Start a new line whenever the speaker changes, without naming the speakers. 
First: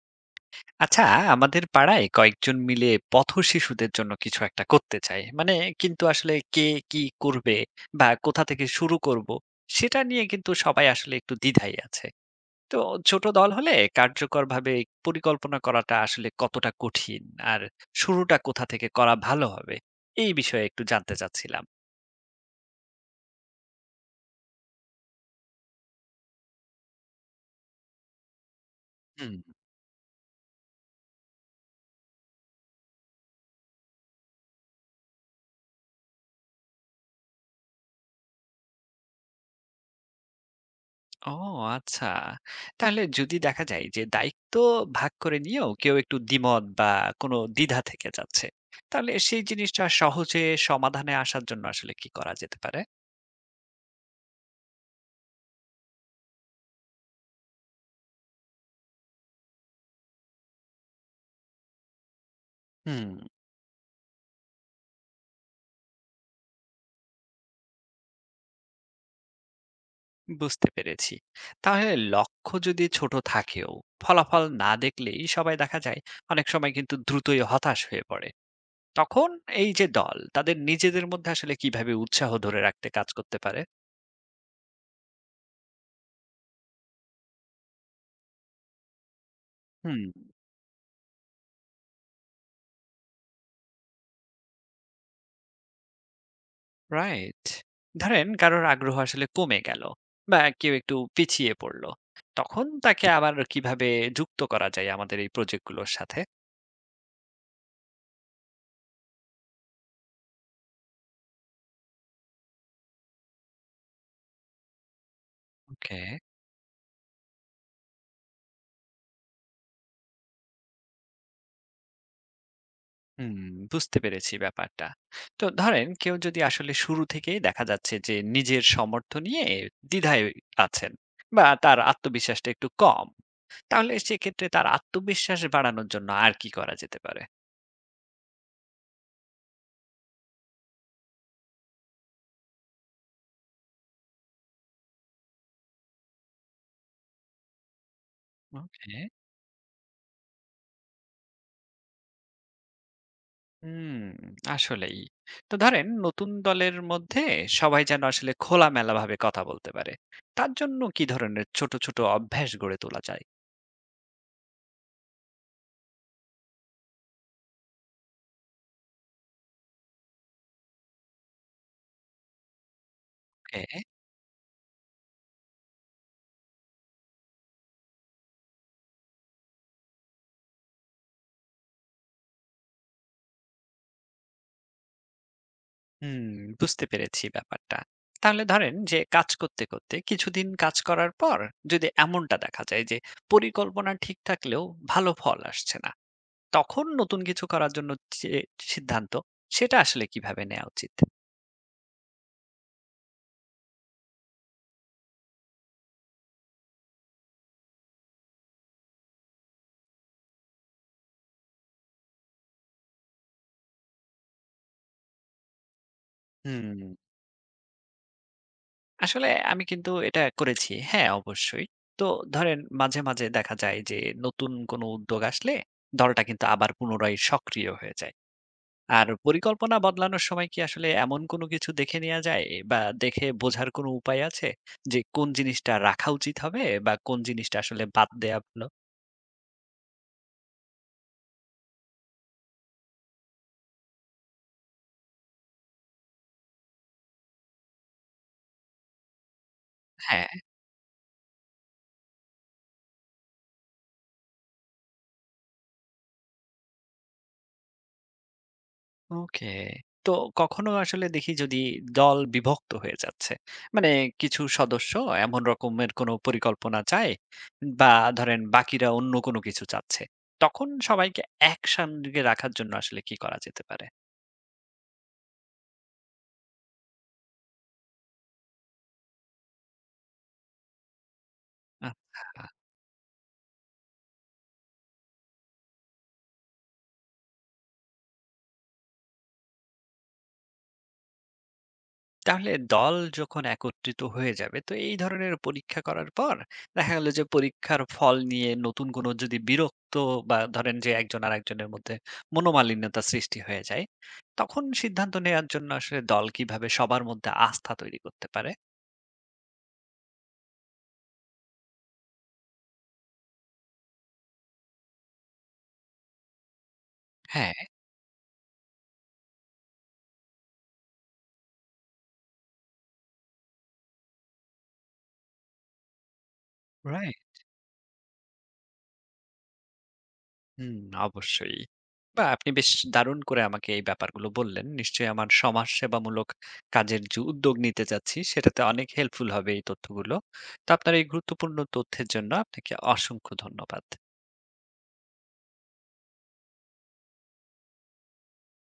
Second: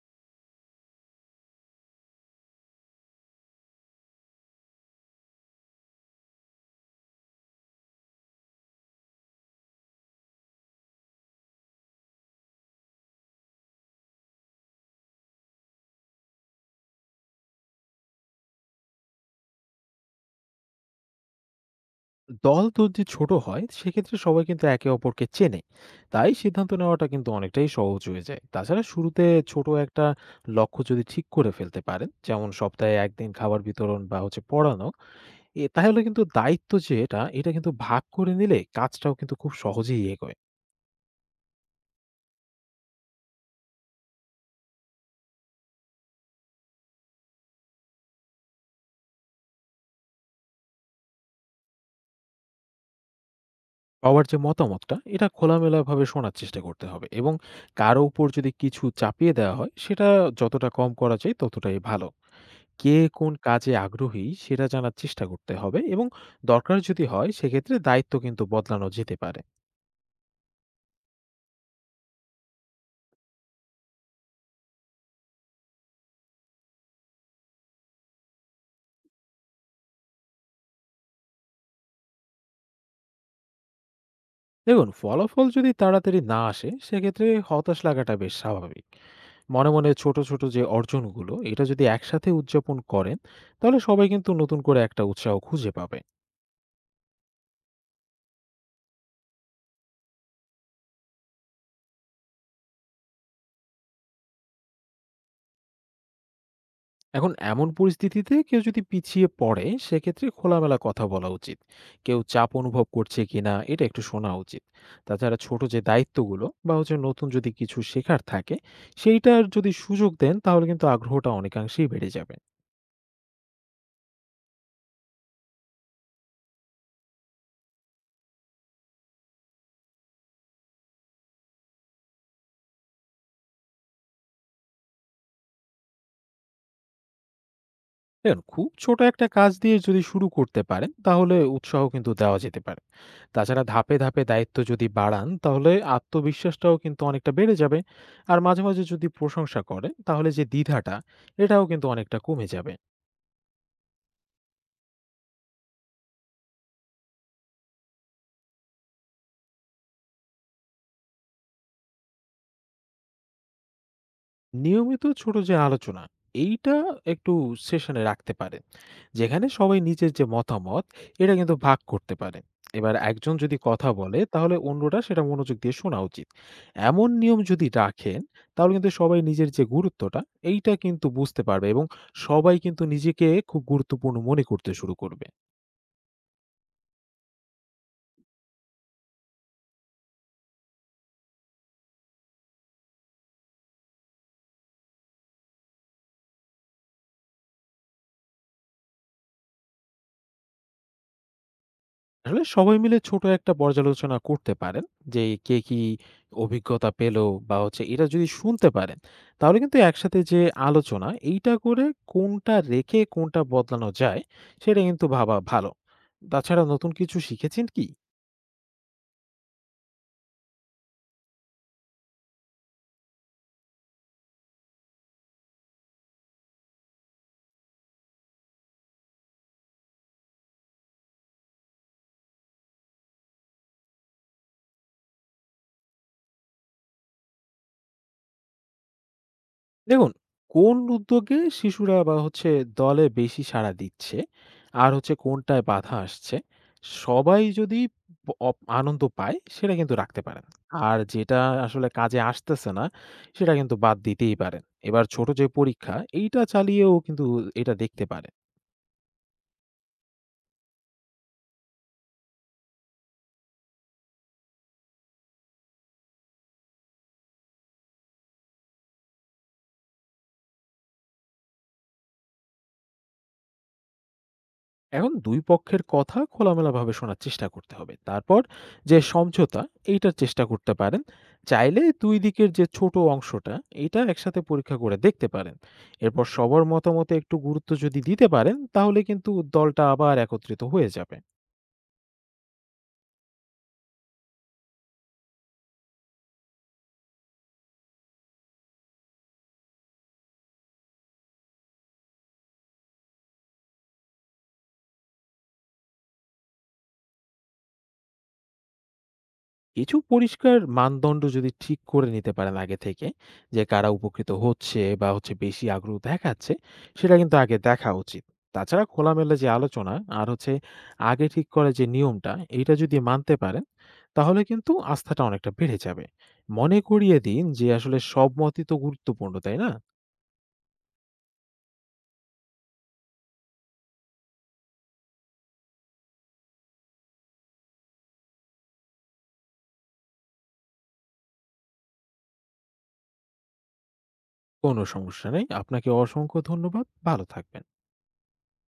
আচ্ছা, আমাদের পাড়ায় কয়েকজন মিলে পথ শিশুদের জন্য কিছু একটা করতে চাই, মানে কিন্তু আসলে কে কি করবে বা কোথা থেকে শুরু করব সেটা নিয়ে কিন্তু সবাই আসলে একটু দ্বিধায় আছে। তো ছোট দল হলে কার্যকরভাবে পরিকল্পনা করাটা আসলে কতটা কঠিন, আর শুরুটা কোথা থেকে করা ভালো হবে এই বিষয়ে একটু জানতে চাচ্ছিলাম।
দল তো যে ছোট হয় সেক্ষেত্রে সবাই কিন্তু একে অপরকে চেনে, তাই সিদ্ধান্ত নেওয়াটা কিন্তু অনেকটাই সহজ হয়ে যায়। তাছাড়া শুরুতে
হুম।
ছোট একটা লক্ষ্য যদি ঠিক করে ফেলতে পারেন, যেমন সপ্তাহে একদিন খাবার বিতরণ বা হচ্ছে পড়ানো এ, তাহলে কিন্তু দায়িত্ব যেটা এটা এটা কিন্তু ভাগ করে নিলে কাজটাও কিন্তু খুব সহজেই এগোয়।
ও আচ্ছা। তাহলে যদি দেখা যায় যে দায়িত্ব ভাগ করে নিয়েও কেউ একটু দ্বিমত বা কোনো দ্বিধা থেকে যাচ্ছে, তাহলে সেই জিনিসটা সহজে সমাধানে আসার জন্য আসলে কি করা যেতে পারে?
সবার যে মতামতটা এটা খোলামেলাভাবে শোনার চেষ্টা করতে হবে, এবং কারো উপর যদি কিছু চাপিয়ে দেওয়া হয় সেটা যতটা কম করা যায় ততটাই ভালো। কে
হুম,
কোন কাজে আগ্রহী সেটা জানার চেষ্টা করতে হবে, এবং দরকার যদি হয় সেক্ষেত্রে দায়িত্ব কিন্তু বদলানো যেতে পারে।
বুঝতে পেরেছি। তাহলে লক্ষ্য যদি ছোট থাকেও ফলাফল না দেখলেই সবাই দেখা যায় অনেক সময় কিন্তু দ্রুতই হতাশ হয়ে পড়ে। তখন এই যে দল তাদের নিজেদের মধ্যে আসলে কিভাবে উৎসাহ ধরে রাখতে কাজ করতে পারে?
দেখুন, ফলাফল যদি তাড়াতাড়ি না আসে সেক্ষেত্রে হতাশ লাগাটা বেশ স্বাভাবিক। মনে মনে
হুম।
ছোট ছোট যে অর্জনগুলো এটা যদি একসাথে উদযাপন করেন, তাহলে সবাই কিন্তু নতুন করে একটা উৎসাহ খুঁজে পাবে।
রাইট। ধরেন কারোর আগ্রহ আসলে কমে গেল বা কেউ একটু পিছিয়ে পড়লো। তখন তাকে আবার কিভাবে যুক্ত করা যায় আমাদের এই প্রজেক্টগুলোর সাথে?
এখন এমন পরিস্থিতিতে কেউ যদি পিছিয়ে পড়ে সেক্ষেত্রে খোলামেলা কথা বলা উচিত। কেউ চাপ অনুভব করছে কিনা এটা একটু শোনা উচিত। তাছাড়া ছোট যে
ওকে।
দায়িত্বগুলো বা হচ্ছে নতুন যদি কিছু শেখার থাকে সেইটার যদি সুযোগ দেন, তাহলে কিন্তু আগ্রহটা অনেকাংশেই বেড়ে যাবে।
হুম, বুঝতে পেরেছি ব্যাপারটা। তো ধরেন কেউ যদি আসলে শুরু থেকেই দেখা যাচ্ছে যে নিজের সামর্থ্য নিয়ে দ্বিধায় আছেন বা তার আত্মবিশ্বাসটা একটু কম। তাহলে সেক্ষেত্রে তার আত্মবিশ্বাস বাড়ানোর জন্য আর কি করা যেতে পারে?
দেখুন, খুব ছোট একটা কাজ দিয়ে যদি শুরু করতে পারেন তাহলে উৎসাহ কিন্তু দেওয়া যেতে পারে। তাছাড়া ধাপে ধাপে দায়িত্ব যদি বাড়ান তাহলে আত্মবিশ্বাসটাও কিন্তু অনেকটা বেড়ে যাবে। আর মাঝে মাঝে
ওকে।
যদি প্রশংসা করেন তাহলে যে দ্বিধাটা এটাও কিন্তু অনেকটা কমে যাবে।
হুম, আসলেই। তো ধরেন নতুন দলের মধ্যে সবাই যেন আসলে খোলামেলা ভাবে কথা বলতে পারে। তার জন্য কি ধরনের ছোট, ছোট অভ্যাস গড়ে তোলা যায়?
নিয়মিত ছোট যে আলোচনা এইটা একটু সেশনে রাখতে পারে, যেখানে সবাই নিজের যে মতামত এটা কিন্তু ভাগ করতে পারে। এবার একজন যদি
ওকে,
কথা বলে তাহলে অন্যরা সেটা মনোযোগ দিয়ে শোনা উচিত। এমন নিয়ম যদি রাখেন তাহলে কিন্তু সবাই নিজের যে গুরুত্বটা এইটা কিন্তু বুঝতে পারবে, এবং সবাই কিন্তু নিজেকে খুব গুরুত্বপূর্ণ মনে করতে শুরু করবে।
হুম, বুঝতে পেরেছি ব্যাপারটা। তাহলে ধরেন যে কাজ করতে, করতে কিছুদিন কাজ করার পর যদি এমনটা দেখা যায় যে পরিকল্পনা ঠিক থাকলেও ভালো ফল আসছে না, তখন নতুন কিছু করার জন্য যে সিদ্ধান্ত সেটা আসলে কিভাবে নেওয়া উচিত?
আসলে সবাই মিলে ছোট একটা পর্যালোচনা করতে পারেন, যে কে কি অভিজ্ঞতা পেলো বা হচ্ছে এটা যদি শুনতে পারেন তাহলে কিন্তু একসাথে যে আলোচনা এইটা করে কোনটা রেখে কোনটা বদলানো যায় সেটা কিন্তু ভাবা ভালো। তাছাড়া
হুম।
নতুন কিছু শিখেছেন কি।
আসলে আমি কিন্তু এটা করেছি। হ্যাঁ, অবশ্যই। তো ধরেন মাঝে, মাঝে দেখা যায় যে নতুন কোনো উদ্যোগ আসলে দলটা কিন্তু আবার পুনরায় সক্রিয় হয়ে যায়। আর পরিকল্পনা বদলানোর সময় কি আসলে এমন কোনো কিছু দেখে নেয়া যায় বা দেখে বোঝার কোনো উপায় আছে যে কোন জিনিসটা রাখা উচিত হবে বা কোন জিনিসটা আসলে বাদ দেয়া ভালো?
দেখুন, কোন উদ্যোগে শিশুরা বা হচ্ছে দলে বেশি সাড়া দিচ্ছে, আর হচ্ছে কোনটায় বাধা আসছে, সবাই যদি প অপ আনন্দ পায় সেটা কিন্তু রাখতে
হ্যাঁ।
পারেন। আর যেটা আসলে কাজে আসতেছে না সেটা কিন্তু বাদ দিতেই পারেন। এবার ছোট যে পরীক্ষা এইটা চালিয়েও কিন্তু এটা দেখতে পারেন।
ওকে। তো কখনো আসলে দেখি যদি দল বিভক্ত হয়ে যাচ্ছে, মানে কিছু সদস্য এমন রকমের কোনো পরিকল্পনা চায় বা ধরেন বাকিরা অন্য কোনো কিছু চাচ্ছে। তখন সবাইকে একসঙ্গে রাখার জন্য আসলে কি করা যেতে পারে?
এখন দুই পক্ষের কথা খোলামেলাভাবে শোনার চেষ্টা করতে হবে, তারপর যে সমঝোতা এইটার চেষ্টা করতে পারেন। চাইলে দুই
আচ্ছা।
দিকের যে ছোট অংশটা এটা একসাথে পরীক্ষা করে দেখতে পারেন। এরপর সবার মতামতে একটু গুরুত্ব যদি দিতে পারেন তাহলে কিন্তু দলটা আবার একত্রিত হয়ে যাবে।
তাহলে দল যখন একত্রিত হয়ে যাবে তো এই ধরনের পরীক্ষা করার পর দেখা গেল যে পরীক্ষার ফল নিয়ে নতুন কোনো যদি বিরক্ত বা ধরেন যে একজন আরেকজনের মধ্যে মনোমালিন্যতা সৃষ্টি হয়ে যায় তখন সিদ্ধান্ত নেওয়ার জন্য আসলে দল কিভাবে সবার মধ্যে আস্থা তৈরি করতে পারে?
কিছু পরিষ্কার মানদণ্ড যদি ঠিক করে নিতে পারেন আগে থেকে, যে কারা উপকৃত হচ্ছে বা হচ্ছে বেশি আগ্রহ দেখাচ্ছে, সেটা কিন্তু
হ্যাঁ।
আগে দেখা উচিত। তাছাড়া খোলামেলা যে আলোচনা, আর হচ্ছে আগে ঠিক করা যে নিয়মটা এটা যদি মানতে পারেন তাহলে কিন্তু আস্থাটা অনেকটা বেড়ে যাবে। মনে করিয়ে
রাইট।
দিন যে আসলে সব মতই তো গুরুত্বপূর্ণ, তাই না।
হুম, অবশ্যই। বা আপনি বেশ দারুণ করে আমাকে এই ব্যাপারগুলো বললেন। নিশ্চয়ই আমার সমাজসেবামূলক কাজের যে উদ্যোগ নিতে চাচ্ছি, সেটাতে অনেক হেল্পফুল হবে এই তথ্যগুলো। তো আপনার এই গুরুত্বপূর্ণ তথ্যের জন্য আপনাকে অসংখ্য ধন্যবাদ।
কোনো সমস্যা নেই, আপনাকে অসংখ্য ধন্যবাদ। ভালো থাকবেন।